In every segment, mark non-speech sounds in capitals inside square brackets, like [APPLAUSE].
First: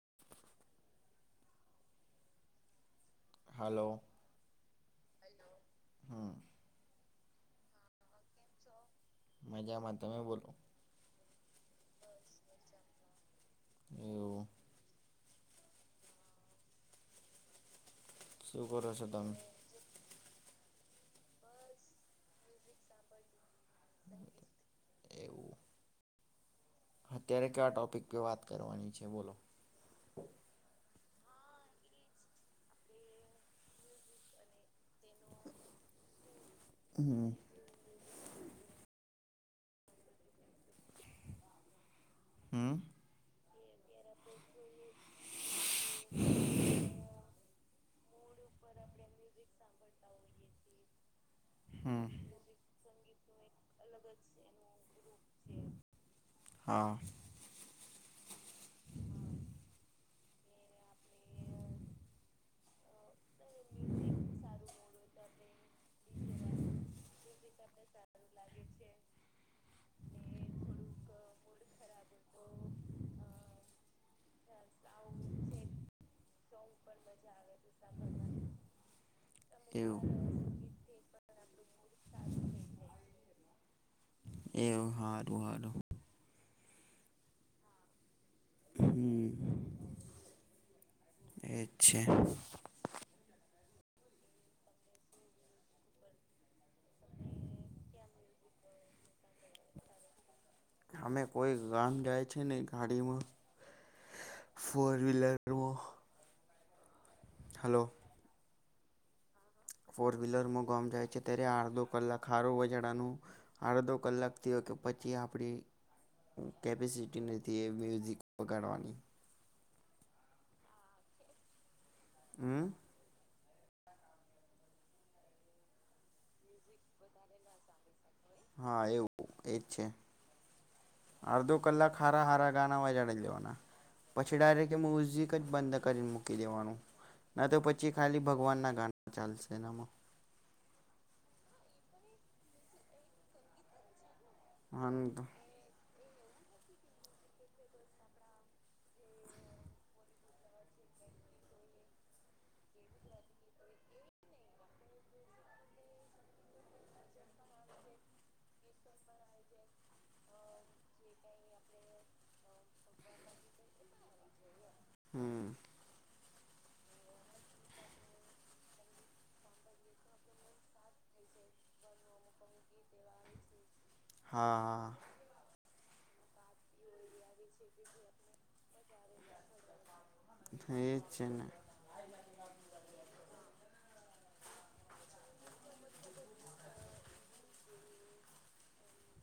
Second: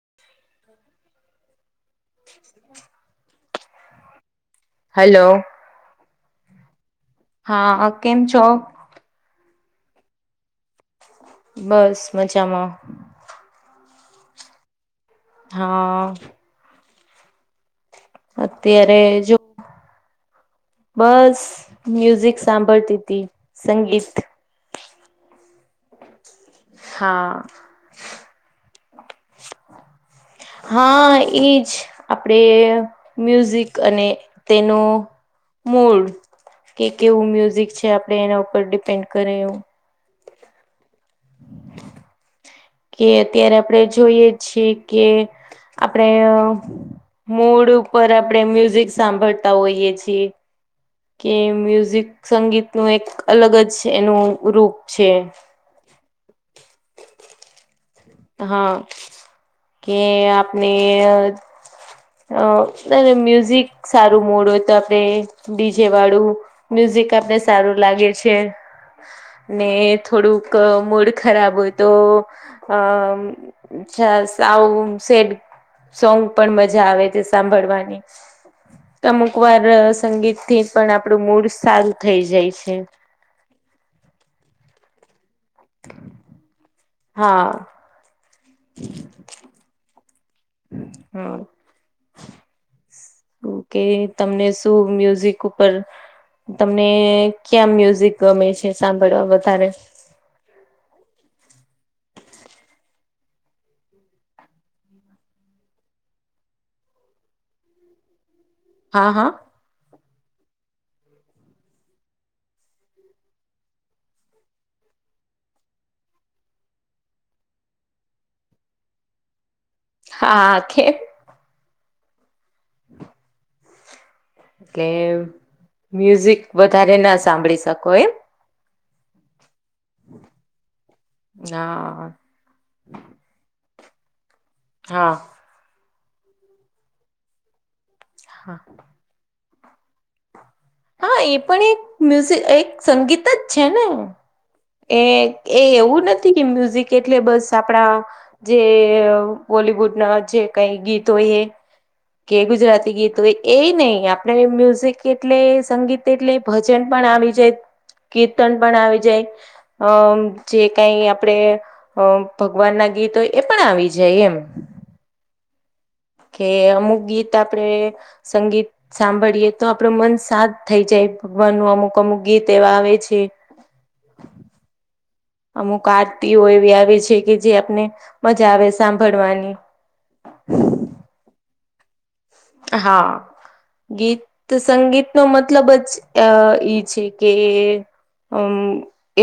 [INAUDIBLE] હ [UNINTELLIGIBLE] hello hello. હમ. હા કેમ છો? મજામાં છીએ તમે બોલો. બસ મજામાં. હમ. હા. શું કરો છો અત્યારે તમે? જો બસ મ્યુઝિક સાંભળતી હતી સંગીત. એવું હા અત્યારે કયા ટોપિક પે વાત કરવાની છે બોલો [INAUDIBLE] હા એજ આપડે મ્યુઝિક અને તેનું મડ કે કેવું હમ મ્યુઝિક છે આપડે એના ઉપર ડિપેન્ડ કરે હ હમ કે અત્યારે આપડણે જોઈએ છીએ કે આપણેે મૂડ ઉપર આપણેે મ્યુઝિક સાંભળતા હોઈય છીએ કે હમ મ્યુઝિક સંગીતનુંું એક અલગ જ એનું રૂપ છે હા હા કે આપને અ અને મ્યુઝિક સારું મોડ હોય તો આપડે ડીજે વાળું મ્યુઝિક આપને સારું લાગે છે ને થોડુંક મૂડ ખરાબ હોય તો અ અચ્છા સાઉ સેડ સોંગ પણ મજા આવે છે સાંભળવાની અમુક વાર સંગીત એવું થી પણ આપડું મૂડ સારું થઈ જાય છે એવ સારું હારું [INAUDIBLE] હા હમ [INAUDIBLE] [INAUDIBLE] હા અચ્ છે કે તમને શું મ્યુઝિક ઉપર તમને ક્યાં મ્યુઝિક ગમે છે સાંભળવા વધારે અમે કોઈ ગામ જાય છે ને ગાડીમાં ફોર વ્હીલરમાં હલો હા હા ફોર વ્હીલરમાં ગામ જાય છે ત્યારે અડધો કલાક સારું વજાડાનું અડધો કલાકથી હો કે પછી આપણી કેપેસિટી નથી એ મ્યુઝિક વગાડવાની હા કેે હમ એટલે મ્યુઝિક વધારે ના સાંભળી શકો એમ હા એવું એજ છે અડધો કલાક હા હારા હારા ગાના વાજડી લેવાના પછી ડાયરેક્ટ હા મ્યુઝિક જ બંધ કરી મૂકી દેવાનું ના તો પછી ખાલી હા ભગવાનના ગાના ચાલશે એનામાં હા એ પણ એક મ્યુઝ એક સંગીત જ છે ને એ હ એ એવું નથી કે મ્યુઝિક એટલે બસ આપણા. જે બોલિવુડ ના જે કઈ ગીતો હોય એ. કે ગુજરાતી ગીતો હોય એ નહી આપણે મ્યુઝિક એટલે સંગીત એટલે. ભજન પણ આવી જાય કીર્તન પણ આવી જાય અમ જે કઈ આપડે અ ભગવાન ના ગીતો હોય એ પણ આવી જાય એમ હમ કે અમુક ગીત આપડે સંગીત સાંભળીએ તો આપડું મન શાંત થઇ જાય ભગવાનનું અમુક અમુક ગીત એવા આવે છે. હા. અમુક આરતીઓ એવી આવે છે કે જે આપને મજા આવે સાંભળવાની. એજ છેને. હા. ગીત તો સંગીતનો મતલબ જ અ ઈ છે કે. અમ.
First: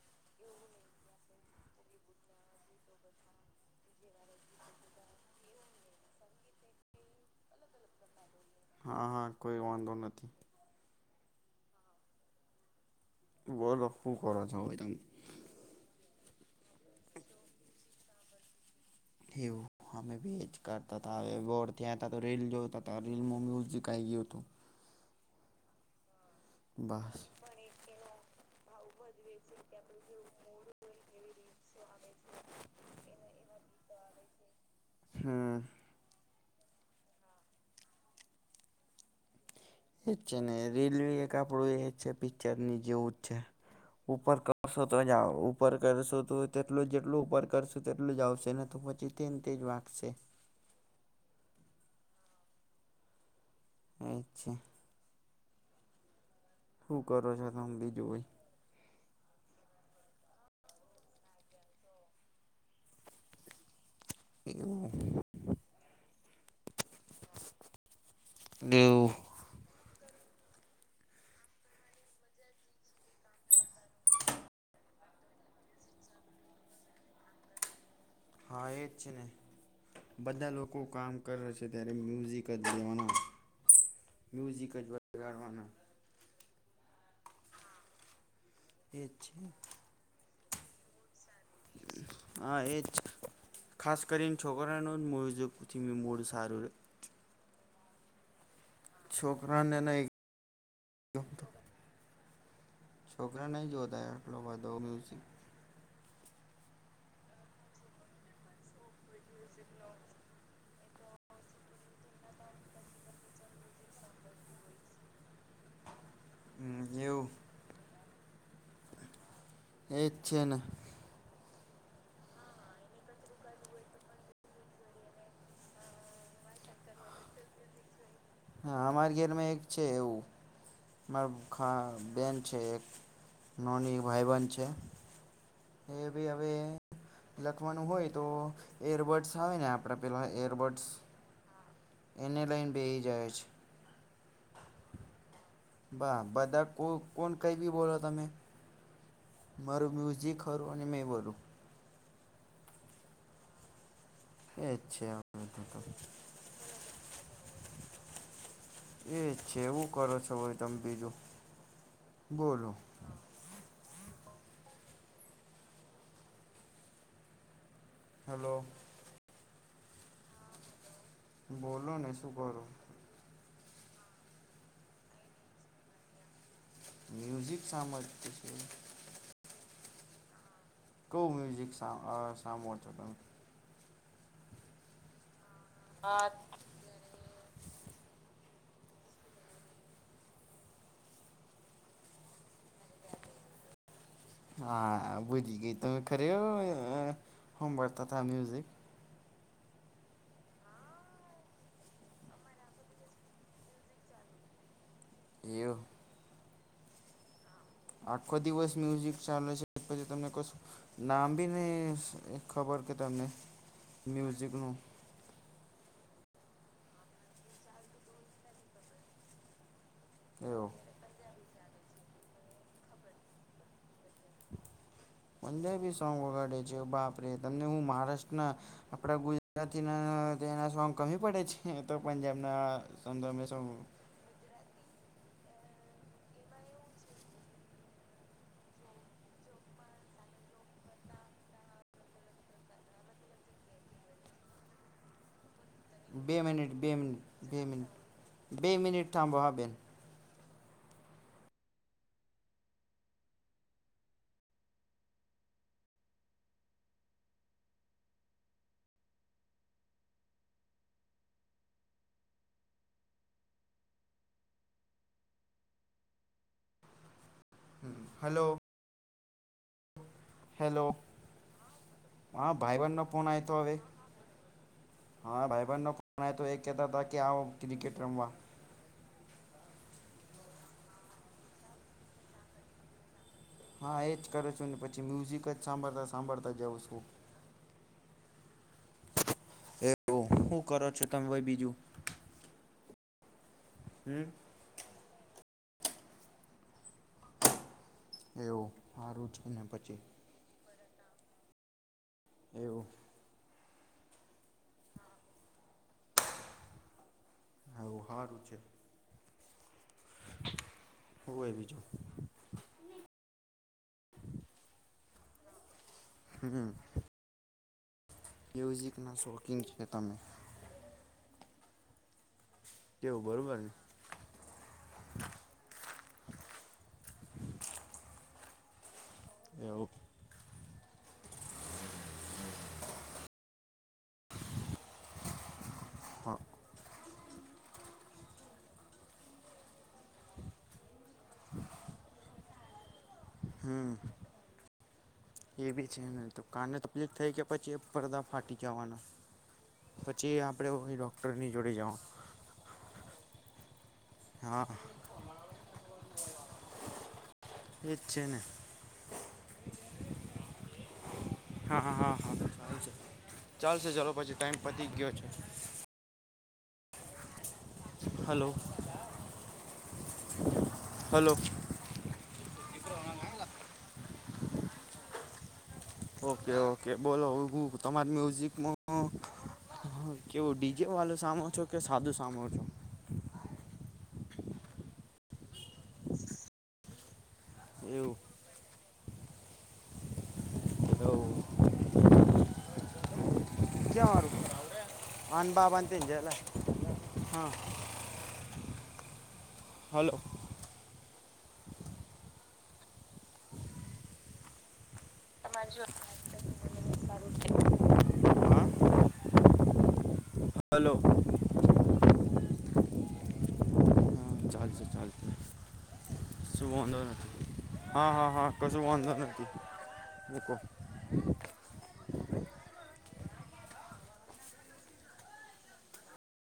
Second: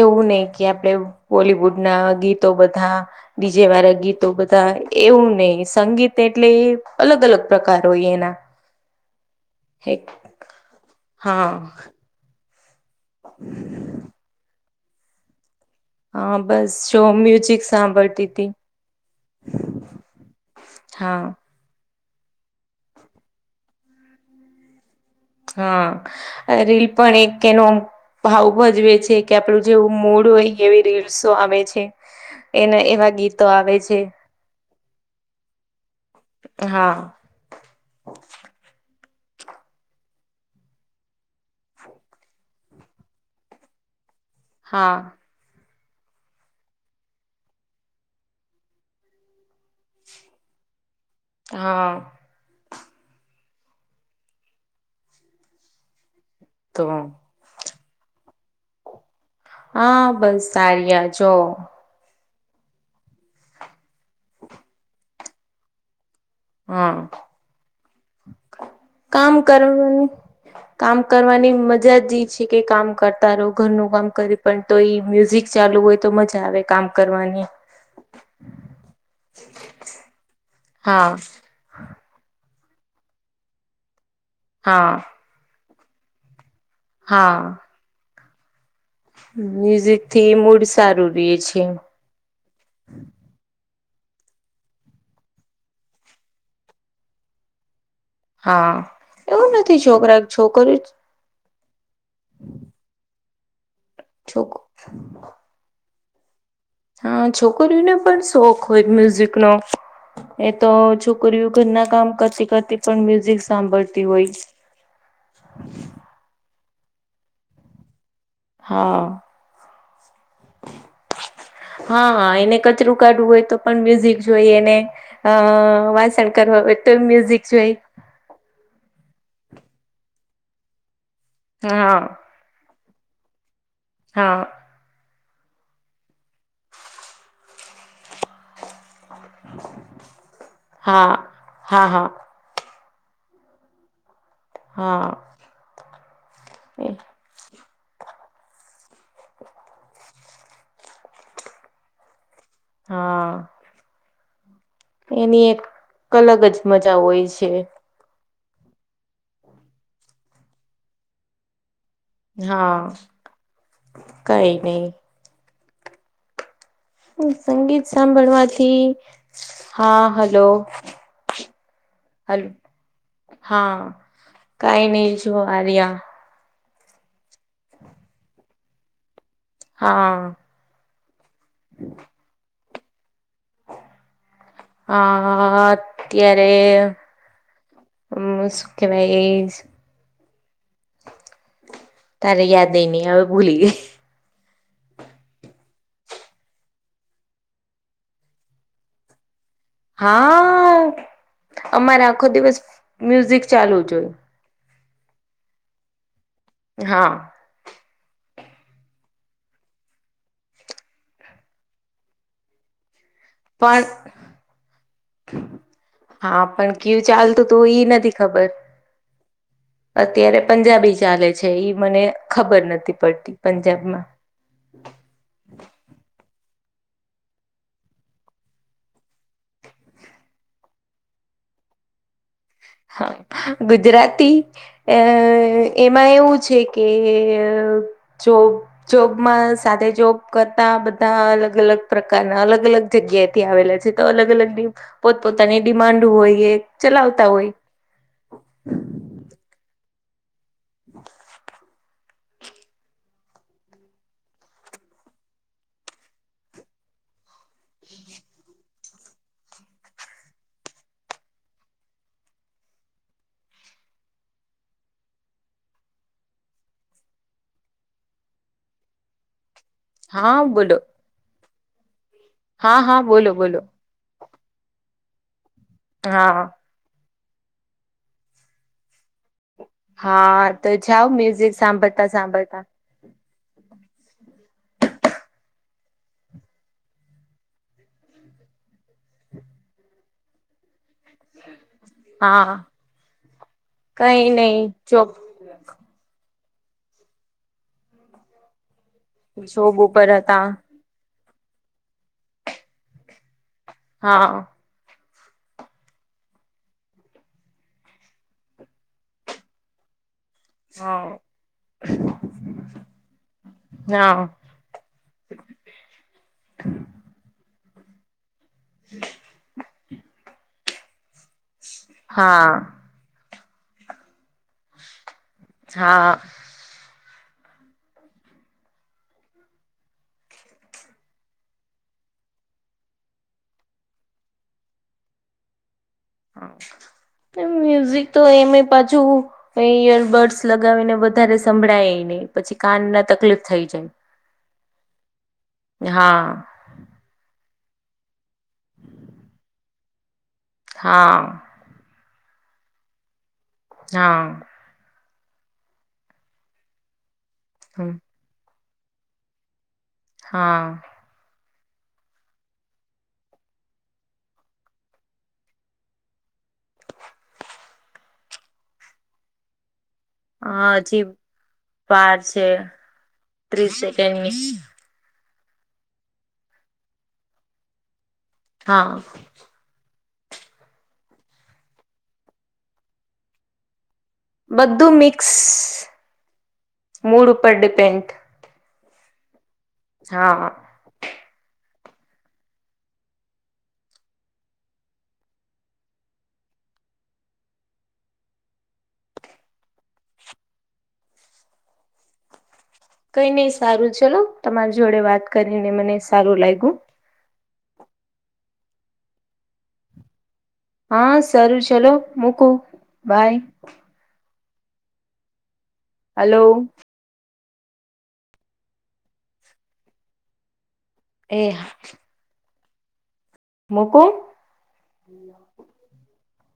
એવું નહી કે આપડે બોલવુડના ગીતો બધા ડીજે વાળા ગીત તો બધા એવું નહી સંગીત એટલે અલગ-અલગ પ્રકાર હોય એના. હા હા કોઈ વાંધો નથી. હા. બોલો હું કરો છો હવે તમે. હા બસ જો મ્યુઝિક સાંભળતી હતી. એવું અમે બી એજ કરતા હતા હા હવે ગોડ. તે હતા તો રીલ જોરા હતો હતા રેલમાં મ્યુઝિક આ ગયો હતો. હા આ રીલ પણ બસ એક કેનો ભાવ ભજવે છે કે આપણું જેવું મૂડ હોય એવી રીલ્સો આવે છે. એના એવા ગીતો આવે છે. હમ્મ. હા. એ છે ને રીલવી એક આપડું એ છે પિક્ચર ની જેવું જ છે ઉપર વષતો હા જાઓ. ઉપર કરશો તો તેટલું જેટલું ઉપર કરશું તેટલું જ આવશે ને તો પછી તેને તે જ વાંગશે. હા. અચ્છા. તો હું કરો છો તમ બીજું હોય. હા બસ સારી આ જો. એ. હમ્મ દેવું કામ કરવાનું. કામ કરવાની મજા જ છે કે કામ કરતા રહો ઘરનું કામ કરી. પણ તો એ મ્યુઝિક ચાલુ હોય તો મજા આવે કામ કરવાની. હા એજ છે ને બધા લોકો હા કામ કરે છે. ને ત્યારે મ્યુઝિક જેવા મ્યુઝિક વગાડવાના. મ્યુઝિક જ હા વગાડવાના. હા. એ જ છે મ્યુઝિક થી મૂડ સારું રે છે. હા એ જ ખાસ કરીને છોકરાનું જ મોવઝકથી મૂળ સારું રહે. હા. એવું છોકરા ને નથી નઈ. છોકરા છોકરી છોકરા નહી જોતા આટલો છોક બધો મ્યુઝિક. હા છોકરીઓને પણ શોખ હોય મ્યુઝિકનો. એ તો છોકરીઓ ઘર ના કામ કરતી કરતી પણ મ્યુઝિક સાંભળતી હોય. [INAUDIBLE] હમ એવુ હા. એજ છે, ને હા એને કચરું કાઢવું હોય તો પણ મ્યુઝિક જોઈ એને. અ વાંસણ કરવા હોય તો મ્યુઝિક જોય. હા અમારી ઘરમાં એક છે એવું મારા હા બેન છે એક. નોની ભાઈ હા બંધ છે. એ ભી હવે લખવાનું હોય તો. એરબડ્સ આવે ને આપણા પેલાં એરબડ્સ હા હા એને લઈને બેહી જાય છે. હા. બા બદા કો હા કોન કંઈ બી બોલો તમે મારું મ્યુઝિક ખરું અને મેં બોલું હા. એ એની એક અલગ જ મજા હોય છે. એ છેવું કરો છો ભાઈ તમે બીજું બોલો હા કઈ નહી હુ સંગીત હલો સાંભળવાથી હા હલો બોલો ને શું હલો કરો? હા કઈ નહી શું આર્યા મ્યુઝિક સાભળતી છે. હા. કયું મ્યુઝિક સા અ સામોછો, તમે? હા અત્યારે હમ શુ કેવાય એજ તારે યાદેય ની આવે ભૂલી ગેય હા, બુજી ગઈ તમે ખરે અ હંભાળતા તા મ્યુઝિક. હા અમારે આખો દિવસ મ્યુઝિક ચાલુ જોય એવુ હા. આખો દિવસ મ્યુઝિક ચાલે છે, પછી તમને કશું નામ ભી નહી ખબર કે તમને? મ્યુઝિકનું પણ હા પણ કયુ ચાલતું તો ઈ નથી ખબર અત્યારે એવું પંજાબી ચાલે છે, ઈ મને ખબર નથી પડતી પંજાબમાં પંજાબી સોંગ વગાડે છે, બાપ રે તમને હું મહારાષ્ટ્રના આપડા ગુજરાતીના તેના સોંગ કમી પડે છે. હે તો પંજાબના સોગ ગમે સૌ રાતી એ એમાં એવું છે, કે જો જોબમાં સાથે જોબ કરતા બધા અલગ અલગ પ્રકારના અલગ અલગ જગ્યાએ થી આવેલા છે, તો અલગ અલગ પોતપોતાની ડિમાન્ડ બે હોય એ મિનિટ બે મિનિટ ચલાવતા હોય બે મિનિટ બે મનિટ થામ બો હા બેન હમ હાલો. હા બોલો હેલો હા ભાઈ બન હા નો ફોન બોલો આય તો બોલો હવે હા ભાઈ બહેન ન હા તો એ કેહેતા હતા કે આવ ક્રિકેટ રમવા હા તો જાવ મ્યુઝિક સાંભળતા સાંભળતા હા એજ કરો છુ ને પછી મ્યુઝિક જ સાંભળતા સાંભળતા જાઉ છું એવ શું કરો છ. હા. કઈ હમ નહી જો. એવું. સારું છે ને શોબ પછી ઉપર હતા. એવું હા. હવુ હારું છે. હોવે બી જો હા હમ. મ્યુઝિકના શોકીન છે, તમે હા. કેવું બરોબર. હા. એવ. હા. મ્યુઝિક તો એમ પાછુ. એ ઈયરબર્ડ્સ લગાવીને વધારે સંભળાય એને પછી કાન ના તકલીફ થઈ જાય. એ બી હા છેય કારણ તો. ક્લક થઈ કે પછી એ પડદા ફાટી જવાના પછી આપણે એ હા ડૉક્ટરની. જુડીે જૉ. હા. હા. વ્ છેેને. હા. હા હા હા હાા ચાલશે ચાલશે ચાલો પછી ટાઈમ પતી ગયો છે. હલો. હા હજી હલો બાર છે ત્રીસ સેકન્ડ. ઓકે ઓકે બોલો તમારી હા મ્યુઝિકમાં. હા કેવું ડીજે વાળું સામેો છો કે સાધુ સામો છો. બધું મિક્સ મૂડ ઉપર એવું ડિપેન્ડ. હા. એવું ક માું અન બાબંધંત જલા હા. હલો. કઈ નઈ સારું ચલો તમારી જોડે વાત કરીને મને સારું લાગ્યું. હા હલો હા સરારું ચલો મૂકું બાય. હા ચાલશે ચાલશે હલો સુંધ. હા હા હા કશું વાંધો નથી મકો. એહા. મૂકુમ.